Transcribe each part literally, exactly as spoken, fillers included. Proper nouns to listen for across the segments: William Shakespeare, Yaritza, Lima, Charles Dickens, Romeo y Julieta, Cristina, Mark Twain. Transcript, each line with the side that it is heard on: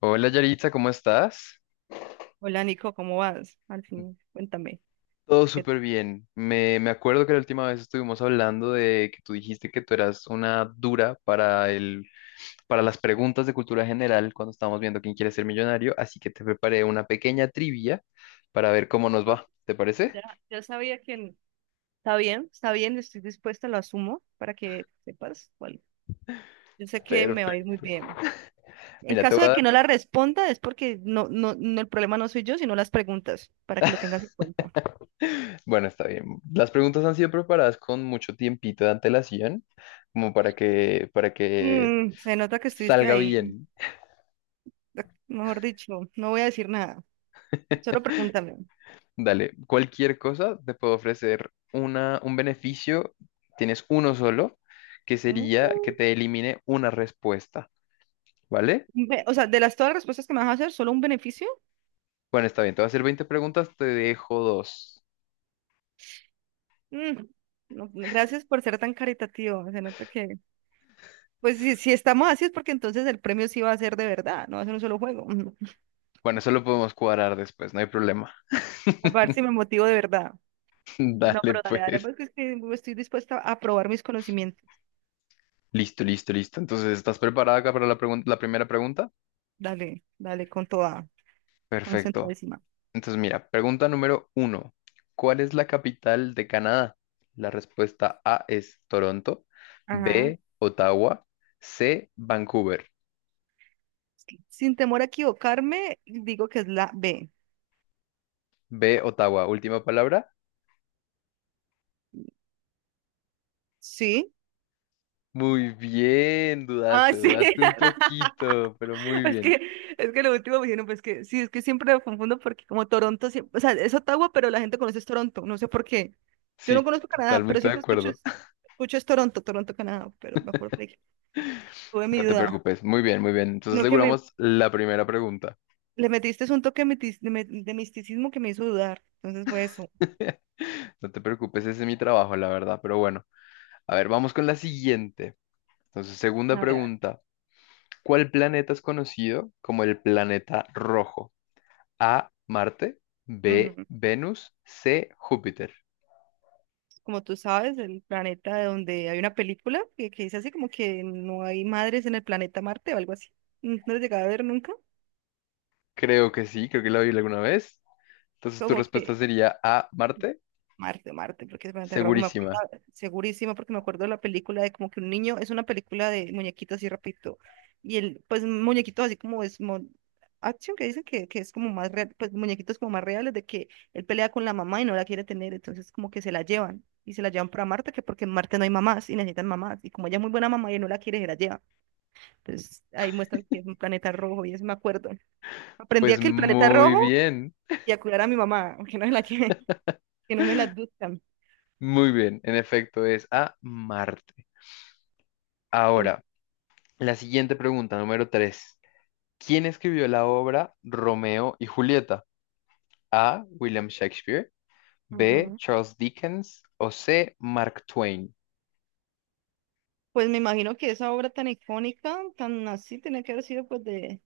left: Hola Yaritza, ¿cómo estás?
right: Hola Nico, ¿cómo vas? Al fin, cuéntame.
left: Todo
right: ¿qué-
left: súper bien. Me, me acuerdo que la última vez estuvimos hablando de que tú dijiste que tú eras una dura para el, para las preguntas de cultura general cuando estábamos viendo quién quiere ser millonario, así que te preparé una pequeña trivia para ver cómo nos va. ¿Te parece?
right: Ya, ya sabía que está bien, está bien, estoy dispuesta, lo asumo para que sepas. Bueno, yo sé que me va a ir
left: Perfecto.
right: muy bien. En
left: Mira, te
right: caso
left: voy a
right: de
left: dar.
right: que no la responda, es porque no, no, no, el problema no soy yo, sino las preguntas, para que lo tengas en cuenta.
left: Bueno, está bien. Las preguntas han sido preparadas con mucho tiempito de antelación, como para que, para que
right: Mm, se nota que estuviste
left: salga
right: ahí.
left: bien.
right: Ac- mejor dicho, no voy a decir nada, solo pregúntame.
left: Dale, cualquier cosa te puedo ofrecer una, un beneficio, tienes uno solo, que
right: Mm,
left: sería que te elimine una respuesta, ¿vale?
right: ve- O sea, de las todas las respuestas que me vas a hacer, ¿solo un beneficio?
left: Bueno, está bien, te voy a hacer veinte preguntas, te dejo dos.
right: Mm, no, gracias por ser tan caritativo, se nota que. Pues si, si estamos así es porque entonces el premio sí va a ser de verdad, no va a ser un solo juego.
left: Bueno, eso lo podemos cuadrar después, no hay problema.
right: A ver si me motivo de verdad. No,
left: Dale,
right: pero dale, dale,
left: pues.
right: porque es que estoy dispuesta a probar mis conocimientos.
left: Listo, listo, listo. Entonces, ¿estás preparada acá para la pregun- la primera pregunta?
right: Dale, dale, con toda,
left: Perfecto.
right: concentradísima.
left: Entonces, mira, pregunta número uno. ¿Cuál es la capital de Canadá? La respuesta A es Toronto,
right: Ajá.
left: B, Ottawa, C, Vancouver.
right: Sin temor a equivocarme, digo que es la B.
left: B, Ottawa. Última palabra.
right: ¿Sí?
left: Muy bien,
right: Ah,
left: dudaste,
right: sí.
left: dudaste un poquito, pero muy
right: Es que,
left: bien.
right: es que lo último me dijeron, pues que sí, es que siempre lo confundo porque como Toronto, siempre, o sea, es Ottawa, pero la gente conoce es Toronto, no sé por qué. Yo no
left: Sí,
right: conozco Canadá, pero
left: totalmente de
right: siempre escucho,
left: acuerdo.
right: es- escucho es Toronto, Toronto, Canadá, pero me acuerdo que tuve mi
left: No te
right: duda.
left: preocupes. Muy bien, muy bien. Entonces
right: No que me,
left: aseguramos la primera pregunta.
right: le metiste es un toque mitis- de, me- de misticismo que me hizo dudar, entonces fue eso.
left: No te preocupes, ese es mi trabajo, la verdad, pero bueno. A ver, vamos con la siguiente. Entonces, segunda
right: A ver, a
left: pregunta. ¿Cuál planeta es conocido como el planeta rojo? A, Marte,
right: ver.
left: B,
right: Ujú.
left: Venus, C, Júpiter.
right: Como tú sabes, el planeta donde hay una película que, que dice así como que no hay madres en el planeta Marte o algo así. ¿No lo llegaba a ver nunca?
left: Creo que sí, creo que lo vi alguna vez. Entonces tu
right: Como
left: respuesta
right: que.
left: sería A, Marte,
right: Marte, Marte, porque el planeta rojo me
left: segurísima.
right: acuerdo segurísimo, porque me acuerdo de la película de como que un niño, es una película de muñequitos así rapidito, y el, pues muñequitos así como es mo- action, que dicen que, que es como más real, pues muñequitos como más reales, de que él pelea con la mamá y no la quiere tener, entonces como que se la llevan, y se la llevan para Marte, que porque en Marte no hay mamás, y necesitan mamás, y como ella es muy buena mamá y él no la quiere, se la lleva, entonces ahí muestran que es un planeta rojo, y eso me acuerdo. Aprendí a
left: Pues
right: que el planeta
left: muy
right: rojo,
left: bien,
right: y a cuidar a mi mamá, aunque no es la que, que no me la adoptan.
left: muy bien. En efecto es A, Marte.
right: Sí.
left: Ahora, la siguiente pregunta, número tres. ¿Quién escribió la obra Romeo y Julieta? A, William Shakespeare, B,
right: Ujú.
left: Charles Dickens o C, Mark Twain.
right: Pues me imagino que esa obra tan icónica, tan así, tenía que haber sido pues de,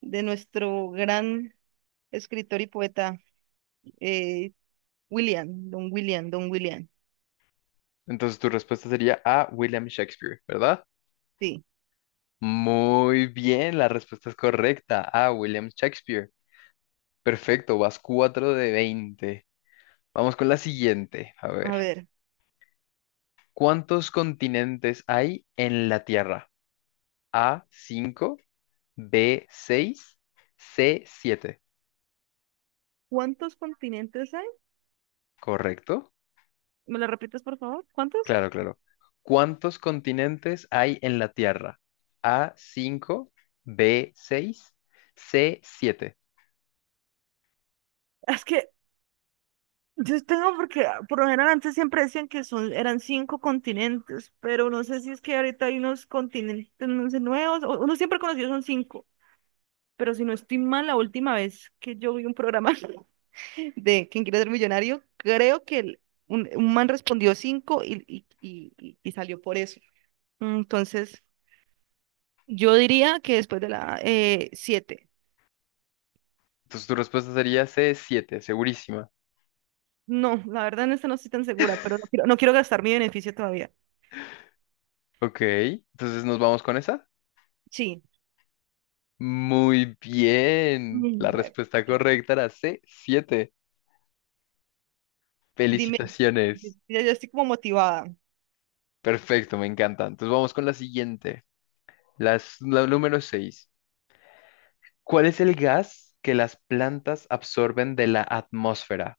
right: de nuestro gran escritor y poeta, eh, William, Don William, Don William.
left: Entonces tu respuesta sería A, William Shakespeare, ¿verdad?
right: Sí.
left: Muy bien, la respuesta es correcta. A, William Shakespeare. Perfecto, vas cuatro de veinte. Vamos con la siguiente. A
right: A
left: ver,
right: ver,
left: ¿cuántos continentes hay en la Tierra? A, cinco, B, seis, C, siete.
right: ¿cuántos continentes hay?
left: ¿Correcto?
right: ¿Me lo repites, por favor? ¿Cuántos?
left: Claro, claro. ¿Cuántos continentes hay en la Tierra? A, cinco, B, seis, C, siete.
right: Es que yo tengo porque ah, por lo general antes siempre decían que son, eran cinco continentes, pero no sé si es que ahorita hay unos continentes, no sé, nuevos, o- uno siempre conocido son cinco, pero si no estoy mal, la última vez que yo vi un programa de ¿Quién quiere ser millonario? Creo que el- un, un man respondió cinco y, y- y- y- y salió por eso. Entonces, yo diría que después de la eh, siete.
left: Entonces tu respuesta sería c siete segurísima.
right: No, la verdad en esta no estoy tan segura, pero no quiero, no quiero gastar mi beneficio todavía.
left: Ok, entonces nos vamos con esa.
right: Sí.
left: Muy bien. La
right: Mm, bueno,
left: respuesta
right: ya.
left: correcta era c siete.
right: Dime, di-
left: Felicitaciones.
right: ya ya estoy como motivada.
left: Perfecto, me encanta. Entonces vamos con la siguiente. Las, la número seis. ¿Cuál es el gas que las plantas absorben de la atmósfera?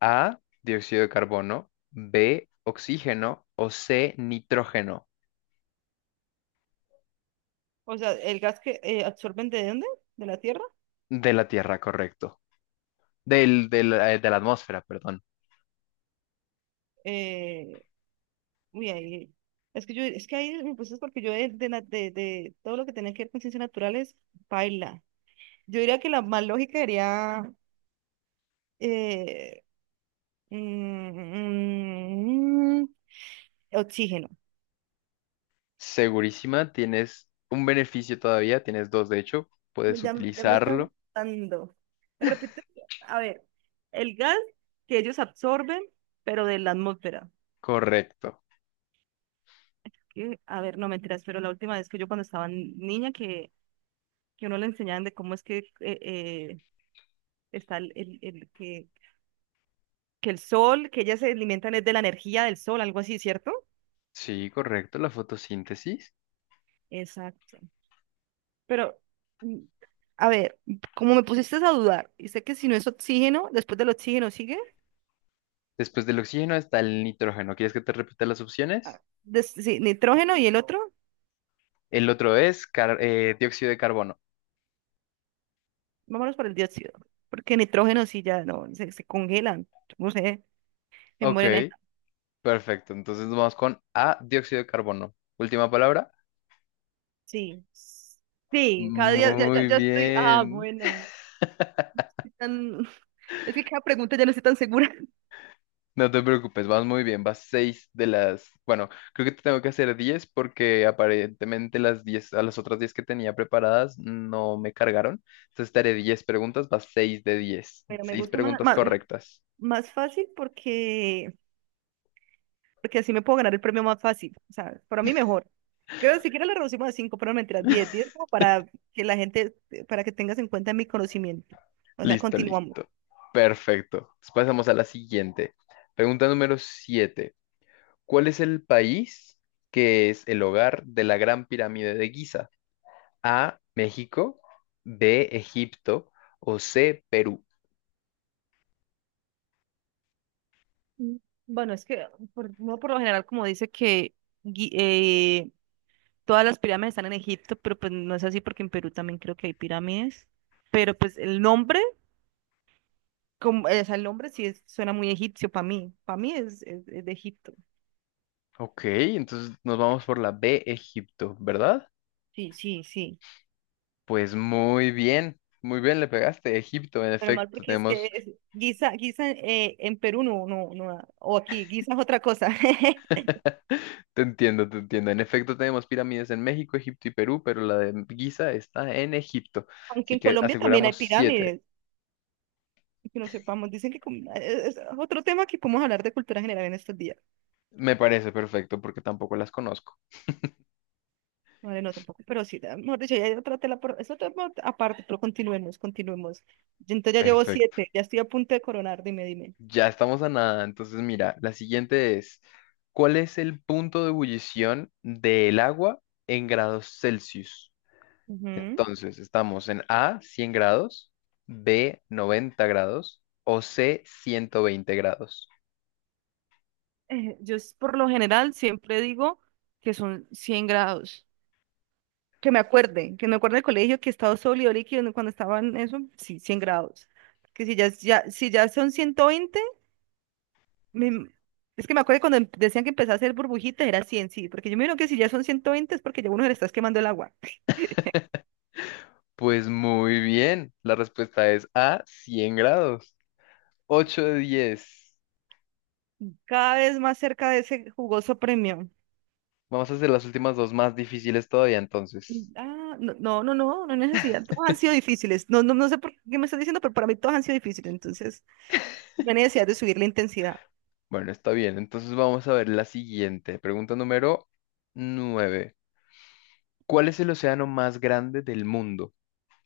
left: A, dióxido de carbono, B, oxígeno o C, nitrógeno.
right: ¿O sea, el gas que eh, absorben de dónde? ¿De la tierra?
left: De la Tierra, correcto. Del, del- eh, de la atmósfera, perdón.
right: Eh, uy, ahí. Es que yo, es que ahí me puse porque yo de, de, la- de, de todo lo que tenía que ver con ciencias naturales, baila. Yo diría que la más lógica sería eh, mm, mm, oxígeno.
left: Segurísima, tienes un beneficio todavía, tienes dos de hecho, puedes
right: Ya, me- ya me estás
left: utilizarlo.
right: dando. Me repito, a ver, el gas que ellos absorben, pero de la atmósfera.
left: Correcto.
right: que- A ver, no mentiras, pero la última vez que yo cuando estaba niña que, que uno le enseñaban de cómo es que eh, eh, está el, el- el que, que el sol, que ellas se alimentan es de la energía del sol, algo así, ¿cierto?
left: Sí, correcto, la fotosíntesis.
right: Exacto. Pero, mm, a ver, como me pusiste a dudar, y sé que si no es oxígeno, después del oxígeno sigue.
left: Después del oxígeno está el nitrógeno. ¿Quieres que te repita las opciones?
right: Ah, des- sí, nitrógeno y el otro,
left: El otro es car- eh, dióxido de carbono.
right: vámonos por el dióxido, porque nitrógeno sí ya no, se, se congelan, no sé, se
left: Ok,
right: mueren. eh.
left: perfecto. Entonces vamos con A, dióxido de carbono. Última palabra.
right: Sí, sí, cada día ya, ya,
left: Muy
right: ya estoy, ah,
left: bien.
right: bueno, estoy tan- es que cada pregunta ya no estoy tan segura,
left: No te preocupes, vas muy bien, vas seis de las, bueno, creo que te tengo que hacer diez porque aparentemente las diez a las otras diez que tenía preparadas no me cargaron. Entonces te haré diez preguntas, vas seis de diez
right: pero me
left: seis
right: gusta más,
left: preguntas
right: más,
left: correctas.
right: más fácil porque porque así me puedo ganar el premio más fácil, o sea, para mí mejor. Creo que siquiera le reducimos a cinco pero no mentiras, diez diez como para que la gente, para que tengas en cuenta mi conocimiento. O sea,
left: Listo,
right: continuamos.
left: listo. Perfecto. Pues pasamos a la siguiente. Pregunta número siete. ¿Cuál es el país que es el hogar de la Gran Pirámide de Giza? A, México, B, Egipto o C, Perú.
right: Mm, bueno, es que por, uno por lo general como dice que gui- eh, todas las pirámides están en Egipto, pero pues no es así porque en Perú también creo que hay pirámides. Pero pues el nombre, como, eh, o sea, el nombre sí es- suena muy egipcio para mí. Para mí es, es- es de Egipto.
left: Ok, entonces nos vamos por la B, Egipto, ¿verdad?
right: Sí, sí, sí.
left: Pues muy bien, muy bien le pegaste, Egipto, en
right: Menos mal
left: efecto,
right: porque es que
left: tenemos.
right: es- guisa, guisa eh, en Perú no, no, no, o aquí, guisa es otra cosa.
left: Te entiendo, te entiendo, en efecto tenemos pirámides en México, Egipto y Perú, pero la de Giza está en Egipto,
right: Aunque
left: así
right: en
left: que
right: Colombia también hay
left: aseguramos siete.
right: pirámides, que no sepamos, dicen que com- es es otro tema que podemos hablar de cultura general en estos días.
left: Me parece perfecto porque tampoco las conozco.
right: Vale, no tampoco, pero sí, da- mejor dicho, ya hay otra tela, por, es otro tema aparte, pero continuemos, continuemos. Yo entonces ya llevo
left: Perfecto,
right: siete, ya estoy a punto de coronar, dime, dime.
left: ya estamos a nada, entonces mira, la siguiente es, ¿cuál es el punto de ebullición del agua en grados Celsius?
right: Ujú.
left: Entonces, estamos en A, cien grados, B, noventa grados o C, ciento veinte grados.
right: Eh, yo s- por lo general siempre digo que son cien grados. Que me acuerde, que me acuerde del colegio que estado sólido líquido ¿no? Cuando estaban eso, sí, cien grados. Que si ya, es- ya, si ya son ciento veinte, me- es que me acuerdo cuando em- decían que empezaba a hacer burbujitas, era cien, sí, porque yo me imagino que si ya son ciento veinte es porque ya uno se le está quemando el agua.
left: Pues muy bien, la respuesta es A, cien grados. Ocho de diez.
right: Cada vez más cerca de ese jugoso premio.
left: Vamos a hacer las últimas dos más difíciles todavía entonces.
right: Ah, no, no, no, no, no hay necesidad. Todos han sido difíciles. No, no, no sé por qué me estás diciendo, pero para mí todos han sido difíciles. Entonces, no hay necesidad de subir la intensidad.
left: Bueno, está bien. Entonces vamos a ver la siguiente. Pregunta número nueve. ¿Cuál es el océano más grande del mundo?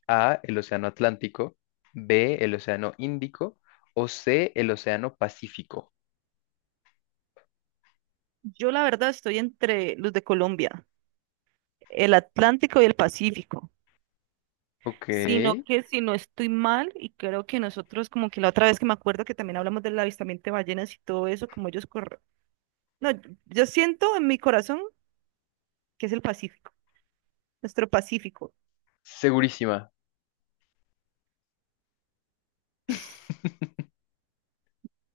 left: A, el océano Atlántico, B, el océano Índico o C, el océano Pacífico.
right: Yo la verdad estoy entre los de Colombia, el Atlántico y el Pacífico.
left: Ok.
right: Sino que si no estoy mal, y creo que nosotros, como que la otra vez que me acuerdo que también hablamos del avistamiento de ballenas y todo eso, como ellos corren. No, yo yo siento en mi corazón que es el Pacífico, nuestro Pacífico.
left: Segurísima.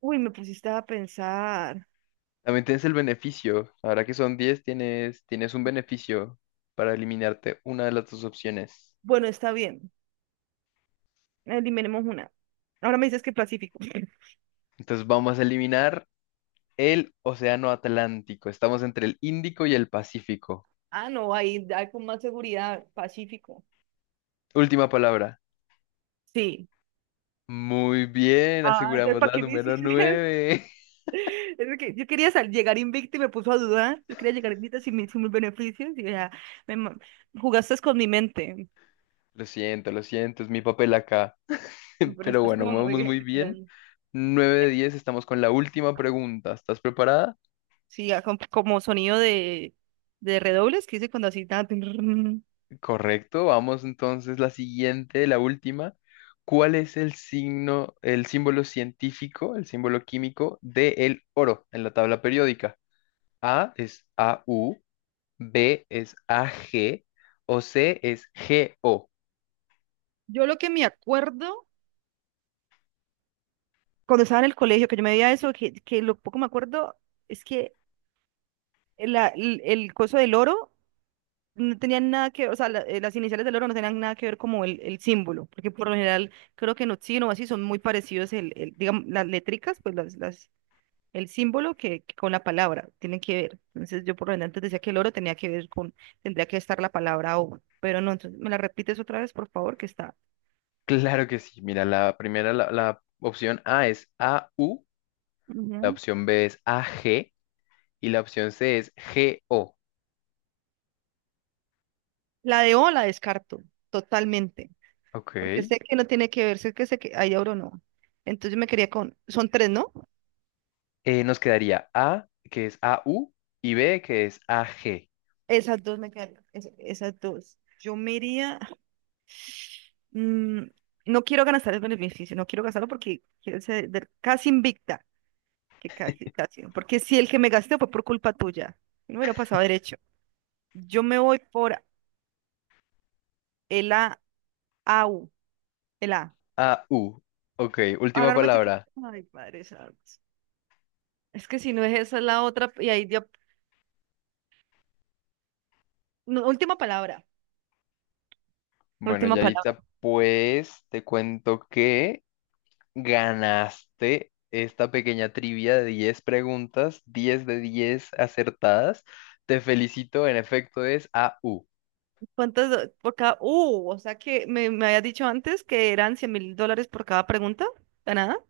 right: Uy, me pusiste a pensar.
left: También tienes el beneficio. Ahora que son diez, tienes, tienes un beneficio para eliminarte una de las dos opciones.
right: Bueno, está bien, eliminemos una. Ahora me dices que Pacífico.
left: Entonces vamos a eliminar el Océano Atlántico. Estamos entre el Índico y el Pacífico.
right: Ah, no, ahí hay con más seguridad, Pacífico.
left: Última palabra.
right: Sí.
left: Muy bien,
right: Ah, entonces,
left: aseguramos
right: ¿para
left: la
right: qué me
left: número
right: hiciste?
left: nueve.
right: Es que yo quería sal- llegar invicta y me puso a dudar. Yo quería llegar invicta sin, mi- sin mis beneficios y ya me ma- jugaste con mi mente.
left: Lo siento, lo siento, es mi papel acá.
right: No, pero
left: Pero
right: estás
left: bueno,
right: como muy
left: vamos
right: bien,
left: muy bien.
right: literal.
left: Nueve de diez, estamos con la última pregunta. ¿Estás preparada?
right: Sí, ya com- como sonido de, de redobles que hice cuando así. Tan, tin, rin.
left: Correcto, vamos entonces la siguiente, la última. ¿Cuál es el signo, el símbolo científico, el símbolo químico del oro en la tabla periódica? A es A U, B es A G o C es G O.
right: Yo lo que me acuerdo cuando estaba en el colegio, que yo me veía eso, que, que lo poco me acuerdo es que la- el, el coso del oro no tenían nada que ver, o sea, la- eh, las iniciales del oro no tenían nada que ver como el, el símbolo, porque por lo general creo que en oxígeno o así son muy parecidos, el, el, digamos, las létricas, pues las, las, el símbolo que, que con la palabra tienen que ver. Entonces yo por lo general antes decía que el oro tenía que ver con, tendría que estar la palabra O, pero no, entonces me la repites otra vez, por favor, que está.
left: Claro que sí, mira, la primera, la, la opción A es A U, la
right: Ujú.
left: opción B es A G y la opción C es G O.
right: La de O la descarto totalmente,
left: Ok,
right: porque sé que no tiene que ver, sé que, sé que hay oro no. Entonces me quería con, son tres, ¿no?
left: Eh, nos quedaría A que es A U y B que es A G.
right: Esas dos me quedan, es- esas dos. Yo me iría, mm, no quiero gastar el beneficio, no quiero gastarlo porque quiero ser de- casi invicta, que casi, casi, porque si el que me gasté fue por culpa tuya, no hubiera pasado derecho. Yo me voy por el A, AU, el A.
left: A, U. Ok,
right: Ahora
left: última
right: no me dice que,
left: palabra.
right: ay, padre, santo. Es que si no es esa es la otra, y ahí dio, no, última palabra,
left: Bueno,
right: última palabra.
left: Yaritza, pues te cuento que ganaste esta pequeña trivia de diez preguntas, diez de diez acertadas. Te felicito, en efecto es A, U.
right: ¿Cuántas, do- por cada, uh, o sea que me, me habías dicho antes que eran cien mil dólares por cada pregunta, ganada?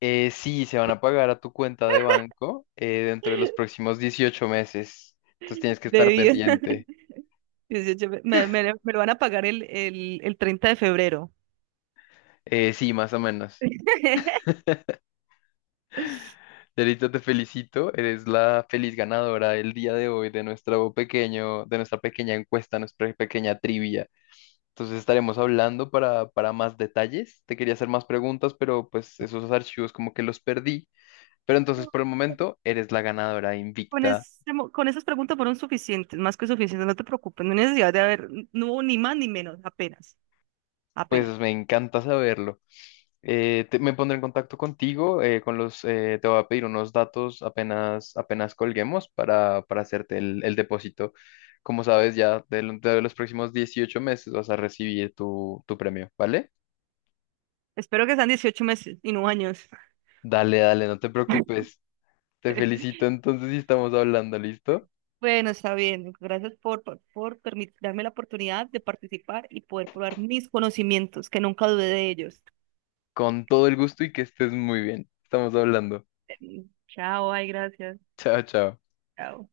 left: Eh, sí, se van a pagar a tu cuenta de banco eh, dentro de los próximos dieciocho meses. Entonces tienes que
right: De
left: estar
right: diez
left: pendiente.
right: dieciocho me, me- me lo van a pagar el, el, el treinta de febrero.
left: Eh, sí, más o menos. Yarita, te felicito. Eres la feliz ganadora del día de hoy de nuestro pequeño, de nuestra pequeña encuesta, nuestra pequeña trivia. Entonces estaremos hablando para, para más detalles. Te quería hacer más preguntas, pero pues esos archivos como que los perdí. Pero entonces por el momento eres la ganadora
right: Con,
left: invicta.
right: ese mo- con esas preguntas fueron suficientes, más que suficientes, no te preocupes, no hay necesidad de haber, no hubo ni más ni menos, apenas,
left: Pues
right: apenas.
left: me encanta saberlo. Eh, te- me pondré en contacto contigo, eh, con los, eh, te voy a pedir unos datos apenas, apenas colguemos para, para hacerte el, el depósito. Como sabes, ya de, lo- de los próximos dieciocho meses vas a recibir tu, tu premio, ¿vale?
right: Espero que sean dieciocho meses y no años.
left: Dale, dale, no te preocupes. Te felicito entonces y estamos hablando, ¿listo?
right: Bueno, está bien, gracias por, por, por permit- darme la oportunidad de participar y poder probar mis conocimientos, que nunca dudé de ellos.
left: Con todo el gusto y que estés muy bien. Estamos hablando.
right: Em, Chao, ay, gracias.
left: Chao, chao.
right: Chao.